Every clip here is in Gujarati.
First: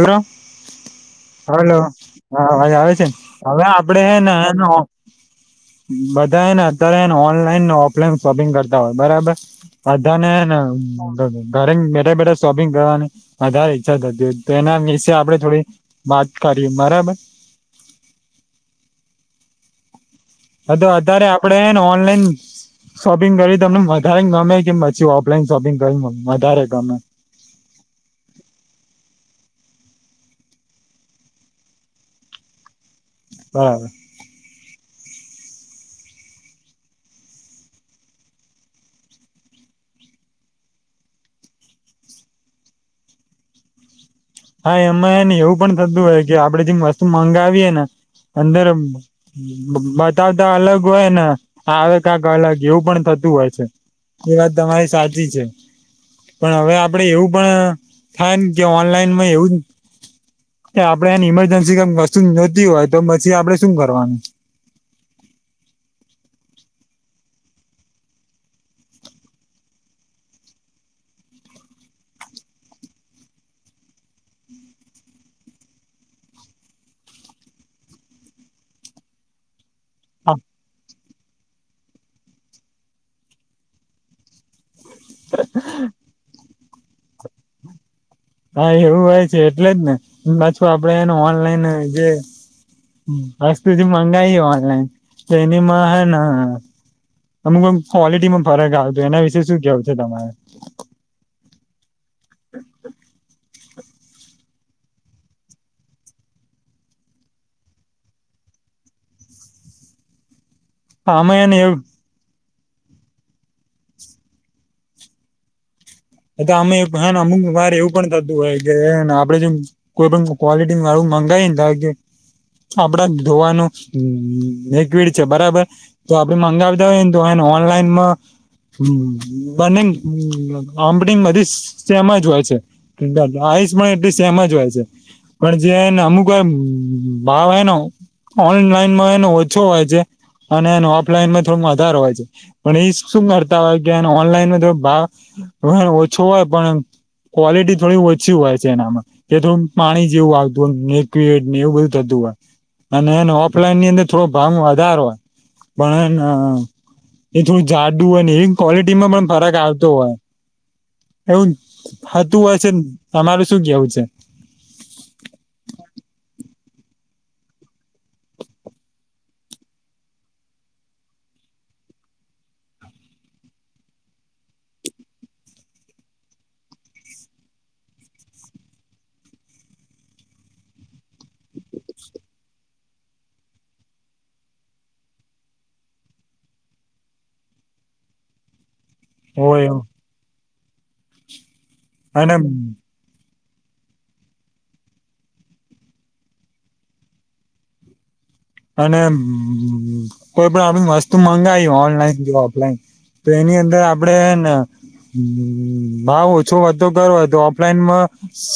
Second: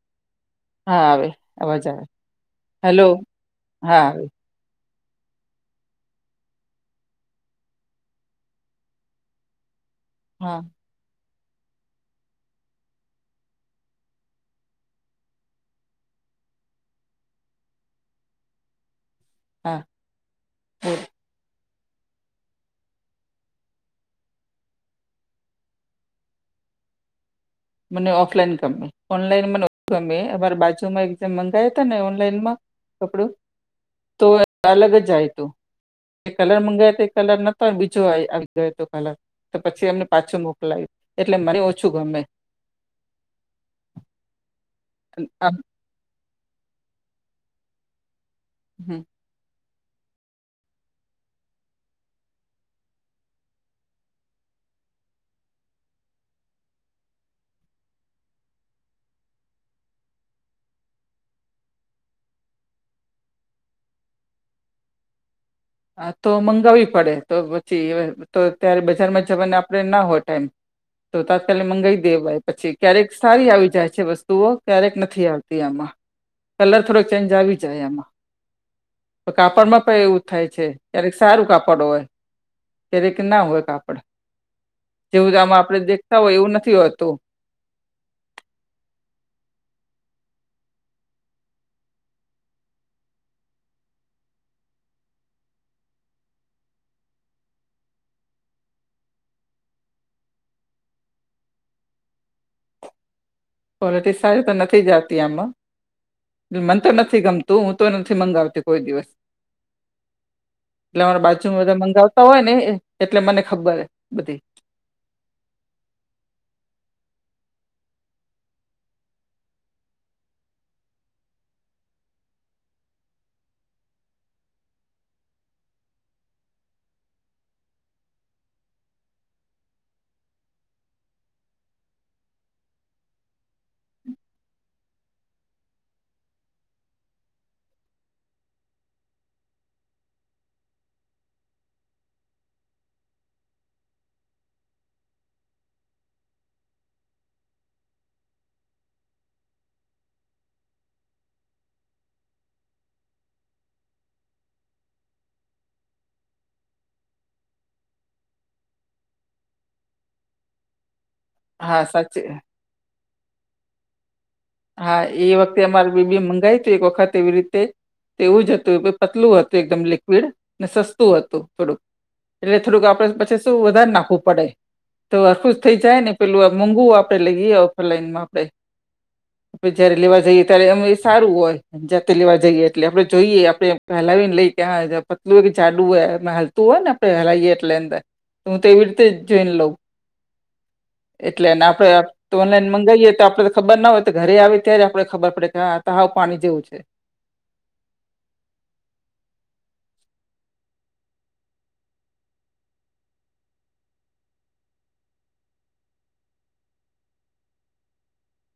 હલો હા આવે હલો અવાજ આવે હા ભાઈ આવે હેલો છે હવે હા આવે આપડેને હ બધા એને અત્યારે એને ઓનલાઈન ને ઓફલાઈન શોપિંગ કરતા હોય બરાબર બધા હા નેને ઘરે બેઠા બેઠા શોપિંગ કરવાની બધા ઈચ્છા તો એના વિશે આપડે થોડી વાત કરી બરાબર હા હ તો બોલ અતારે આપડે ઓનલાઈન શોપિંગ કરી તમને વધારે ગમે કેમ પછી ઓફલાઈન શોપિંગ કરી વધારે ગમે મને ઓફલાઈન ગમે ઓનલાઈન મને ઓછું ગમે અમારે બાજુમાં એક્ જન મંગાયા ત ને ઓનલાઈનમાં કપડું બરાબર તો અલગ જાય તુ જે કલર મંગાય તો એ કલર નતો બીજો આવી ગયો તો કલર તો પછી એમને પાછું મોકલાયું એટલે મને ઓછું ગમે હા એમાં એને આમ એવું પણ થતું હોય કે આપડે જે વસ્તુ મંગાવીએે ને અંદર હમ બતાવતા અલગ હોય ને આવે કંઈક અલગ એવું પણ થતું હોય છે. એ વાત તમારી સાચી છે. પણ હવે આપડે એવું પણ થાય કે ઓનલાઈનમાં એવું કે આપડે એને ઈમરજન્સી ક વસ્તુ નોતી હોય તો પછી આપણે શું કરવાનું હા તો મંગાવવી પડે તો પછી તો ત્યારે બજારમાં જવાને આપડણે ના હોય ટાઈમ. તો તાત્કાલિક મંગાવી દેવાઈ પછી ક્યારેક સારી આવી જાય છે વસ્તુઓ ક્યારેક નથી આવતી આમાં કલર થોડોક ચેન્જ આવી જાય એમાં તો કાપડમાં પણ થાય છે ક્યારેક સારું કાપડ હોય ક્યારેક ના હોય કાપડ જેવું આમાં આપડે દેખતા હોય એવું નથી હોતું. હા એવું હોય છે એટલે જ ને હ છું આપડે એનું ઓનલાઈન જે વસ્ત જે મંગાઈ ઓનલાઈન તો એનીમાં હે અમુકમ આમ ક્વોલિટીમાં ફરક આવતો એના વિશે શું કેવ છે તમાર [inaudible] કોલિટી સારી તો નથી જતી આમાં મન તો નથી ગમતું હું તો નથી મંગાવતી કોઈ દિવસ આમે બાજુ એને માં બધા એવું મંગાવતા હોય ને એટલે મને ખબર બધી એ તો અમે હે અમુક વાર એવું પણ થતું હોય કેને આપડે જેમ કોઈ પણ ક્વોલિટી વાળું મંગાવી ને તો આપડા ધોવાનું લિક્વિડ છે બરાબર. તો આપડે મંગાવ દઈએ ને તો એને ઓનલાઈન હ બને આમડી બધી સેમ જ હોય છે આઈસ પણ એટલી સેમ જ હોય છે. પણ જેને અમુકવાર ભાવ એનો ઓનલાઈનમાં એનો ઓછો હોય છે અને એનો ઓફલાઈનમાં થોડું વધારે હોય છે. પણ એ શું કરતા હોય કે ઓનલાઈન તો ભાવ ઓછો હોય પણ ક્વોલિટી થોડી ઓછી હોય છે એનામાં. કે તો પાણી જેવું આવતું હોય લિકવિડને એવું બધું થતું હોય. અને એને ઓફલાઈન ની અંદર થોડો ભાવ વધાર હોય પણ એ એ થોડું જાડું હોય ને એ ક્વોલિટીમાં પણ ફરક આવતો હોય. એવુ હા સાચી થતું હોય છે તમારૂ શું કેવું છે. હા એ વખતે અમારે બેબી મંગાવી તું એક વખત એવી રીતે એવું જ હતું પતલું હતું એકદમ લિક્વિડ ને સસ્તું હતું થોડુંક એટલે થોડુંક આપડે પછી શું વધારે નાખવું પડે તોર હરખુ જ થઈ જાય ને પેલું આ મોંઘુ આપડે લઈએ ઓફલાઈનમાં આપડે જયારે લેવા જઈએ ત્યારે એમ એ સારું હોય જાતે લેવા જઈએ. એટલે આપણે જોઈએ આપણેે હલાવીને લઈએ હ પતલું હોય કે જાડું હે એમાં હાલતું હોય ને હલાઈએ એટલે અંદર હું તો એવી રીતે જોઈન હોય લઉં. એવું એટલે આપડે અને તો ઓનલાઈન મંગાવીએ તો આપડે તો ખબર ના હોય. ઘરે આવે ત્યારે આપણે ખબર પડે કે આ હાવ પાણી જેવું છે. અને કોઈ પણ આપ વસ્તુ મંગાવી ઓનલાઈન કે ઓફલાઈન તો એની અંદર આપડે હેને હ ભાવ ઓછો વધતો કરવો હોય તો ઓફલાઈનમાં સ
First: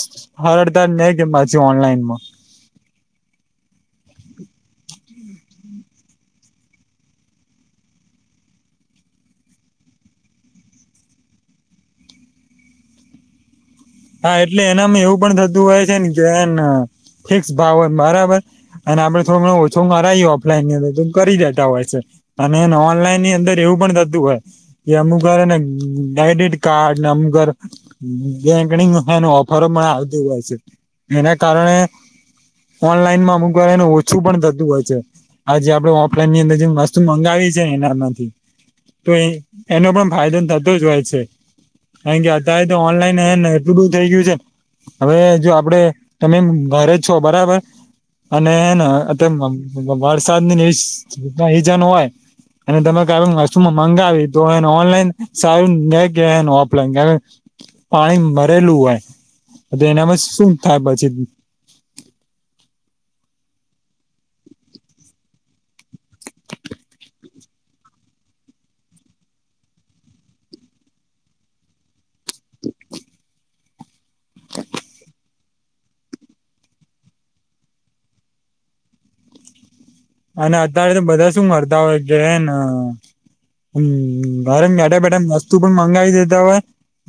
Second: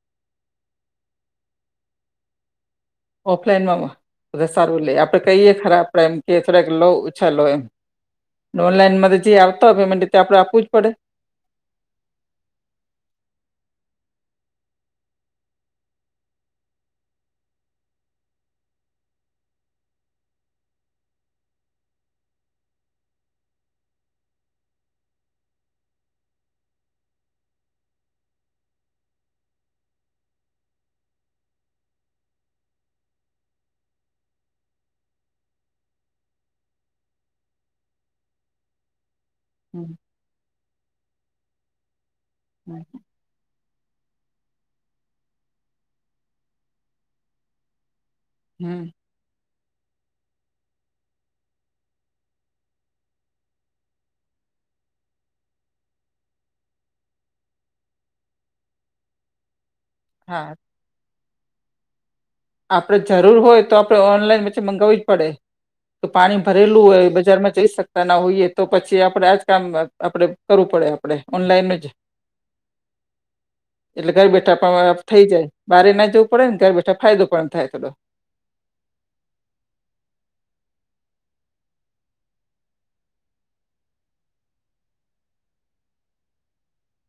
હરડ ત નહી કે પછી ઓનલાઈન માં. ઓફલાઈનમાં સારું લે આપડે કહીએ ખરા આપડે એમ કે થડાક લો ઓછા લો એમ. ઓનલાઈન મા જે આવતા હોય પેમેન્ટ તે આપડે આપવું જ પડે. હા એટલે એનામાં એવું પણ થતું હોય છે ને કે ફિક્સ ભાવ હોય બરાબર અને આપડે થોડો ઘણો ઓછો કરાઈએ ઓફલાઈન ની અંદર તો કરી દેતા હોય છે. અને ઓનલાઈનની અંદર એવું પણ થતું હોય. કે અમુક વાર હને ક્રેડિટ કાર્ડને અમુક વાર બેંક ગણી ઓફરો પણ આવતી હોય છે એના કારણે ઓનલાઈનમાં અમુક વાર એને ઓછું પણ થતું હોય છે. હ જેે આપણે ઓફલાઈન ની અંદર જે વસ્તુ મંગાવી છે ને એનામાંથી. તો એનો હમ પણ ફાયદો થતો જ હોય છે કારણ કે અત્યારે તો હમ ઓનલાઈન હેને. એટડુ થઈ ગયું છે હવે જો આપડે તમે ઘરે જ છો બરાબર અને હન હમ અતારે વરસાદ ની સિઝન હોય અને તમે કોઈ વસ્તુમાં મંગાવી તો એને ઓનલાઈન સારું રે કે ઓફલાઈન? પાણી ભરેલું હોય તો એનામાં શું હા થાય પછી. આપડે જરૂર હોય તો આપડે ઓનલાઈન પછી મગાવવી જ પડે. તો પાણી ભરેલું હોય બજારમાં જઈ શક તા ના હોઈએ તો પછી આપડે આજ કામ આપણે કરવું પડે આપણે ઓનલાઈન જ [unintelligible] એટલે ઘર બેઠા પણ થઈ જાય બારે ના જવું પડે ને ઘર બેઠા ફાયદો પણ થાય થોડો. અને અત્યારે તો બધા શું કરતા હોય કે હેન હમ ઘરે બેઠા બેઠા વસ્તુ પણ મંગાવી દેતા હોય.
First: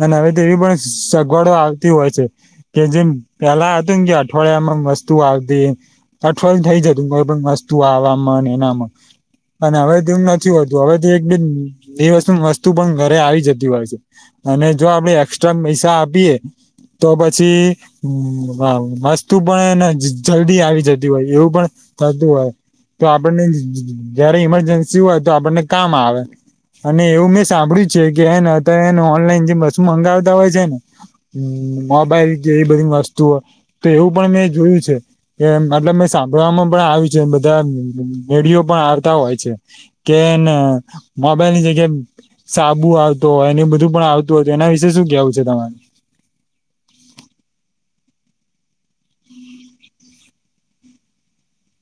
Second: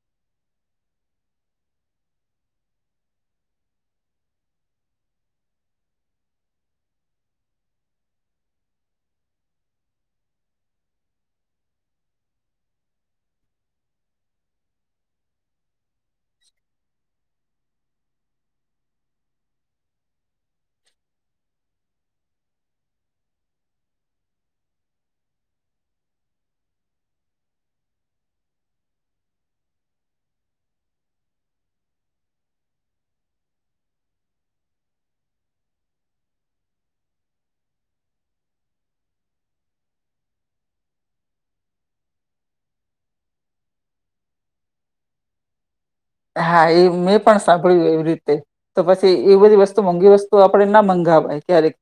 અને હવે તેવી પણ સગવડો આવતી હોય છે. કે જેમ પેલા હતું કે અઠવાડિયામાં વસ્તુ આવતી. અઠવાડિયું થઈ જતું કોઈ પણ વસ્તુ આવામાં એનામાં અને હવે તો એમ નથી હોતું હવે તો એક બેન દિવસ વસ્તુ પણ ઘરે આવી જતી હોય છે. અને જો આપડે એક્સ્ટ્રા પૈસા આપીએ તો પછી વ વસ્તુ હને પણ જલ્દી આવી જતી હોય એવું પણ થતું હોય. તો આપણને જયારે ઈમરજન્સી હોય તો આપણને કામ આવે. અને એવું મેં સાંભળ્યું છે કે એને અત્યારે એને ઓનલાઈન જે વસ્તુ મંગાવતા હોય છે ન હમ મોબાઈલ કે એવી બધી વસ્તુઓ તો એવું પણ મેં જોયું છે કે મતલબ મેં સાંભળવામાં પણ આવ્યું છે બ ધા વીડિયો પણ આવતા હોય છે કે ને મોબાઈલની જગ્યાએ સાબુ આવતો હોય એને બધું પણ આવતું હો હતું એના વિશેે શું કેવું છે તમારે? હા એ મેં પણ સાંભળ્યું એવી રીતે. તો પછી એવી બધી વસ્તુ મોંઘી વસ્તુ આપણે ના મંગાવાય ક્યારેક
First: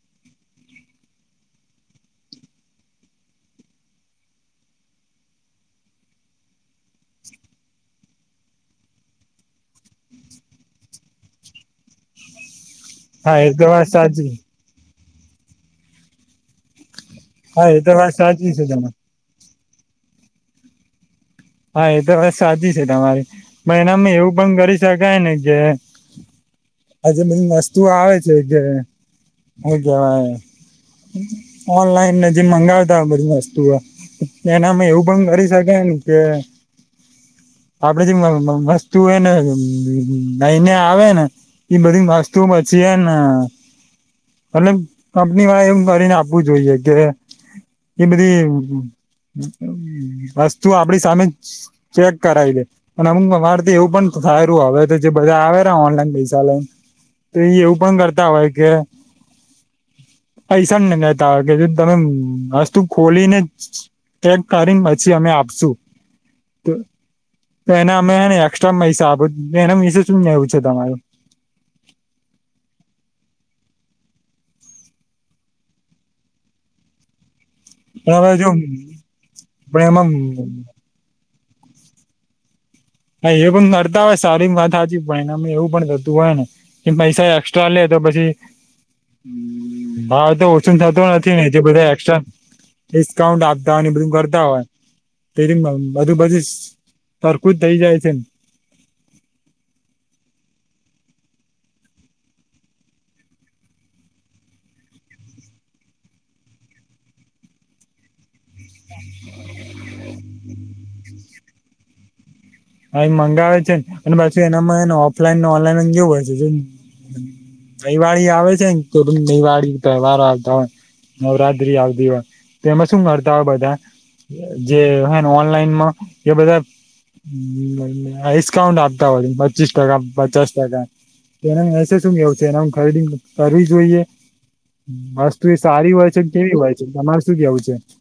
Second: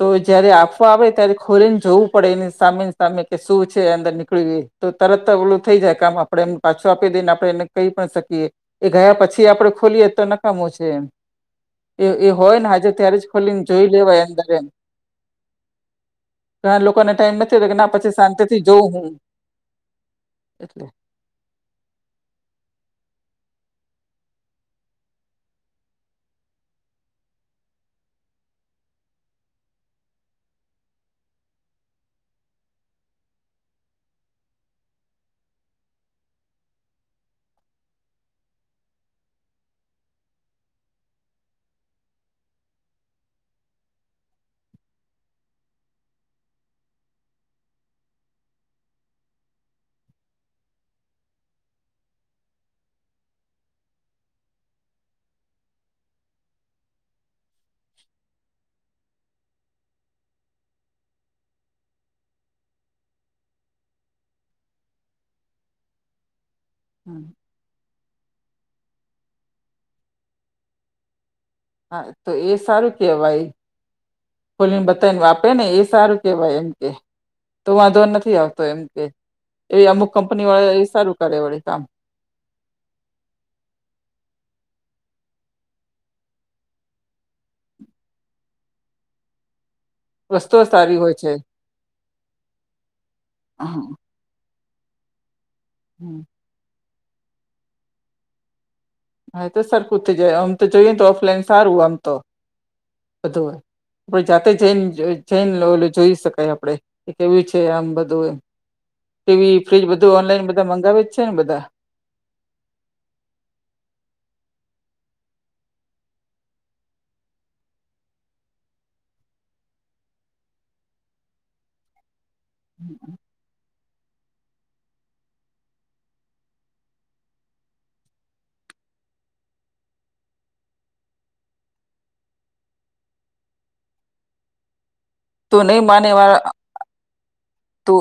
તો જયારે આપવા આવે ત્યારે ખોલી ને જોવું પડે એને સામે સામે કે શું છે અંદર નીકળ્યું એ. તો તરત ઓલું થઈ જાય કામ આપડે એમ પાછો આપી દઈ ને આપડે એને કહી પણ શકીએ. એ ગયા પછી આપડે ખોલીએ તો નકામું છે એ એ હોય ને જે ત્યારે જ હા એ તો ખોલીને વાત જોઈ લેવાય સાચી અંદર એમ. ઘણા લોકોને ટાઈમ નથી હા કે એ તો ના વાત પછી સાચી શાંતિથી છે જોઉં તમારી હું એટલે હા એ તો બસ સાચી છે તમારી પણ એનામાં એવું પણ કરી શકાય ને જે આજે બ વસ્તુ આવે છે જે હું કવાય ઓનલાઈન જે મંગાવતા હો બધી વસ્તુઓ એનામાં એવું પણ કરી શકાય કે આપડે જે વસ્તુ એયને લઈને આવે ને ઈ બધી વસ્તુ બચી એ ને એટલે કંપની માં એમ કરીને આપવું જોઈએ કે એ બધી વસ્તુ આપડી સામે ચેક કરાઈલે અને અમુક અમારેથી એવું પણ થાય રહ્યું હવે તો જે બધા આવે ઓનલાઈન પૈસા લઈને તો એ એવું પણ કરતા હોય કે પૈસા ને લેતા કે જે તમે વસ્તુ ખોલીને ચેક કરીને પછી અમે આપશુ હમ તો એને અમેને એક્સ્ટ્રા પૈસા આપ એના વિશે શું નેવું છે તમારું હા તો એ સારું કેવાય બોલીને બતાવીને વાપે ને એ સારું કેવાય એમ કે તો વાંધો પણ હવે નથી જો આવતો એમ કે પણ એવી અમુક એમાં કંપની વાળા એ સારું કરે વળે કામ હા એ પણ કરતા હોય સારી વાત સાચ પણ ને અમે એવું પણ થતું હોય ને કે પૈસા એક્સ્ટ્રા લે તો પછી હાવ તો વસ્તુઓ ઓછું સારી થતું હોય છે નથી ને જે બધા એક્સટ્રા ડિસ્કાઉન્ટ આપતા હોય એ બધું કરતા હોય તે બજુ બધુ સરખું જ થઈ જાય છે હા તો સરખુંતે જાય આમ તો જોઈએ તો ઓફલાઈન સારું આમ તો બધું હોય આપે જાતે જૈન જૈન લોલ જોઈ શકાય આપડે કે કેવું છે આમ બધું એમ ટીવી ફ્રીજ બધું ઓનલાઈન બધા મંગાવે જ છે ને બધા હા એ મંગાવે છે ને અને પછી એનામાંને ઓફલાઈન ને ઓનલાઈન જેવું હોય છે દહીવાળી આવે છે ને દિવાળી તહેવારો આવતા હોય નવરાત્ર્રી આવદવા તેમાં શું કરતા હોય બધા જે હે ઓનલાઈનમાં એ બધા આસ્કાઉન્ટ આપતા હોય પચીસ ટકા પચાસ ટકા એના મેસેજ શું કેવ છે એના ખરીદીંગ કરવી જોઈએ બસ તું એ નહી સારી માને હોય છે મારા કેવી હોય છે તમારે શું કેવું છે તું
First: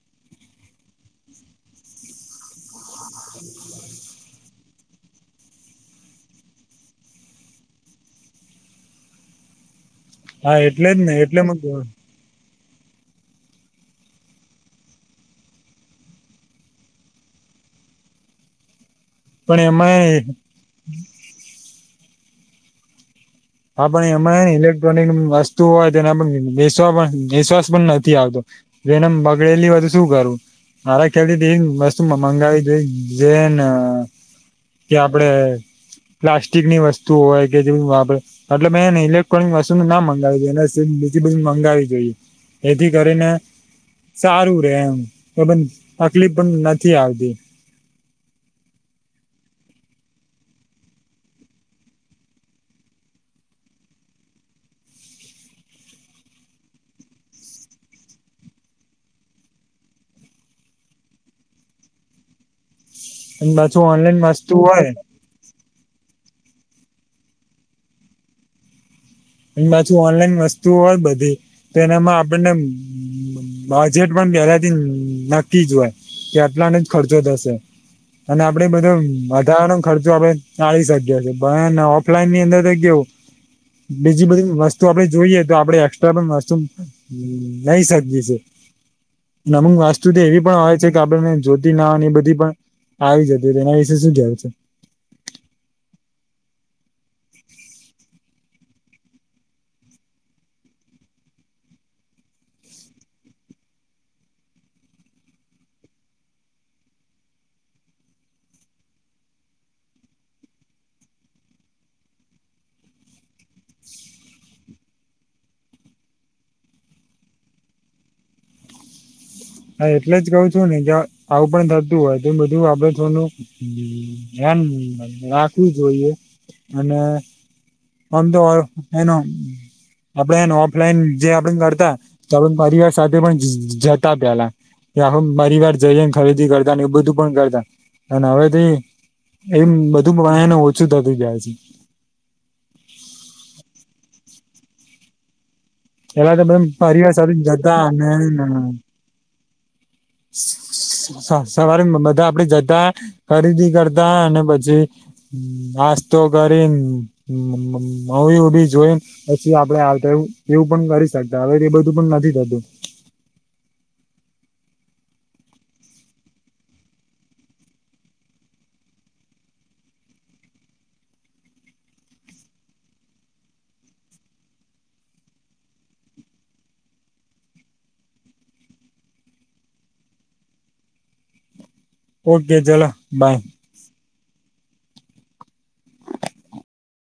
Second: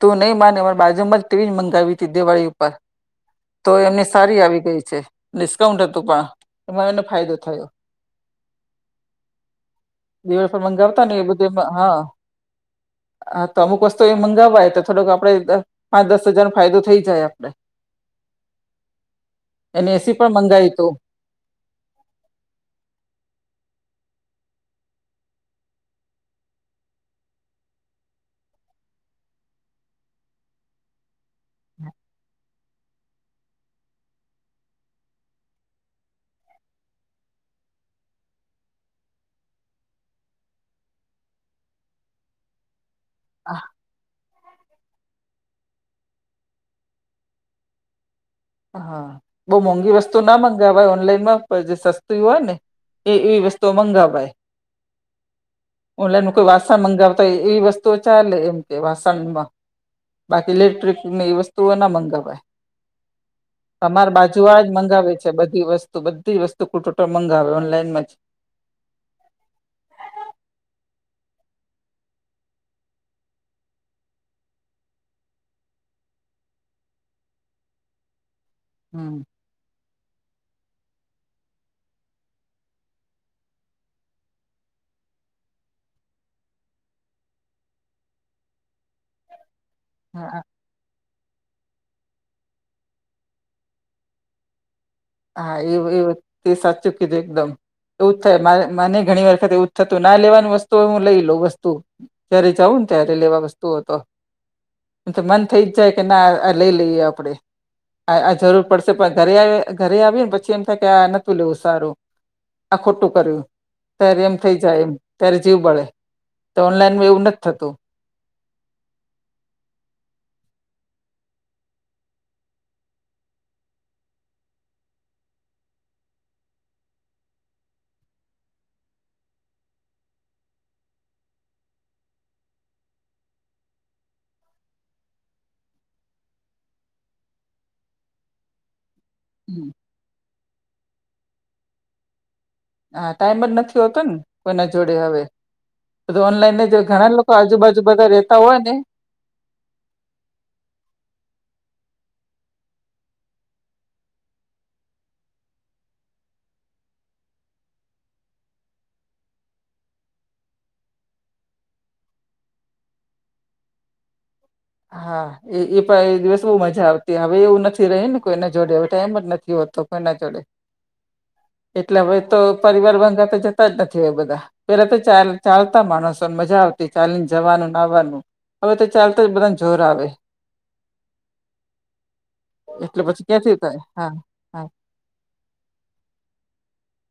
તું નહી માને બાજુમાં જ તેવીજ મંગાવી ત હતી દિવાળી ઉપર તો એમને સારી આવી ગઈ છે ડિસ્કાઉન્ટ હતું પણ એમાં એનો ફાયદો થયો દિવાળી હા પર એટલે જ મંગાવતા ને એ એટલે બધું એમાં [unintelligible] હા હા તો અમુક વસ્તુ એ મંગાવવાય તો થોડોક આપણે પાંચ દસ હજારનોો ફાયદો થઈ જાય આપડણે [inaudible] એને એમાં એસી પણ મંગાવી હત હા પણ એમાં ને ઇલેક્ટ્રોનિક વસ્તુઓ હોય તેના પણ વિશ્વાસ પણ વિશ્વાસ પણ નથી આવતો એને બગડેલી બધું શું કરું મારા કે વસ્તુ મંગાવી જોઈ જેન કે આપડે પ્લાસ્ટિકની વસ્તુ હોય કે જે આપડે એટલે મેંને ઇલેક્ટ્રોનિક વસ્તુ ના મંગાવી જોઈએ એ બીજી બિલ મંગાવી જોઈએ એથી કરીને સારું રે એમ એ તકલીફ પણ નથી આવતી હા બહુ મોંઘી વસ્તુ ના મગાવ ભાઈ ઓનલાઈન માં જે સસ્તું હોય ને એ એવી વસ્તુઓ મંગાવાય. ઓનલાઈન કોઈ વાસણ મંગાવતા હોય એવી વસ્તુઓ ચાલે એમ કે વાસણમાં બાકી ઇલેક્ટ્રિક એ વસ્તુઓ ના મંગાવવાય અને પાછું તમામારે ઓનલાઈન બાજુ વસ્તુ આ જ હોય મંગાવે છે, બધી વસ્તુ બધી વસ્તુ ટોટલ મંગાવે ઓનલાઈનમા પાછું ઓનલાઈન વસ્તુ હોય બધી તો એનામાં આપણને બજેટ પણ પેલા થી નક્કી જ હોય કે આટલાને જ ખર્ચો થશે. અને આપડે બધો હમ વધારા નો ખર્ચો આપડે ચાળી શ્યા છે ઓફલાઈન ની અંદર તો કેવુ બીજી બધી વસ્તુ આપડે જોઈએ તો આપડે એક્સ્ટ્રા પણ વસ્તુ હ નહી સબજીી છે, નમક સુધી હા એવી પણ હોય છે કે આપડેને જ્યોતી ના એ બધી પણ આવી જતી હો તો એના વિશે શું કહેય છે. હા એું એ તે સાચું કી છેું એકદમ એવું જ થાય મને ઘણી વખત એવું જ થતું ના લેવાનું વસ્તુ હો હું લઈ લઉં વસ્તુ જય્યારે જઉું ને ત્યારે લેવા વસ્તુ હતો. તો મન થઈ જ જાય કે ના આ લઈ લઈએ આપડે આ જરૂર પડશે પણ ઘરે ઘરે આવી ને પછી એમ થાય કે આ નતું લેવું સારુ આ ખોટું કર્યું ત્યારે એમ થઇ જાય એમ ત્યારે જીવ બળે તો ઓનલાઈનમાં એવું નથ થતુ. હા એટલે જ કઉ છું ને કે આવું પણ થતું હોય તો બધુ એન રાખવુ જોઈએ અને અંધર એનો આપડે એને ઓફલાઈન જે આપડ કરતા આપડ પરિવાર સાથે પણ જતા. પેલા આખું માંરીવાર જઈને ખરીદી કરતા ને એવું બધું પણ કરતા અને હવે તે એમ બધું બણને ઓછું થતું જાય છે. હા ટાઈમ જ નથી હોતો ને કોઈના જોડે હવે પેલા તો ઓનલાઈન ને પરિવાર ઘણા લોકો સાથે જતા આજુબાજુ અને બધા રેતા હોય ને સવારે બધા આપડે જતા ખરીદી કરતા અને પછી. નાસ્તો કરીને મુવી વુવી જોઈન પછી આપડે આવતા એવું પણ કરી શકતા હવે એ બધું પણ નથી થત. હા એ એ પણ એ દિવસ બહુ મજા આવતી હવે એવું નથી રહી ને કોઈના જોડે હવે ટાઈમ જ નથી હોતો કોઈના જોડે [inaudible] એટલે હવે તો પરિવાર ભંગા તો જતા જ નથી હોવે બધા પેલા તો ચાલ ચાલતા માણસો ને મજા આવતી ચાલીને જવાનું આવાનુ હવે તો ચાલતા જ બધાને જોર આવે ઓકે ચલો એટલે પછી બાય ક્યાંથી થાય હા હા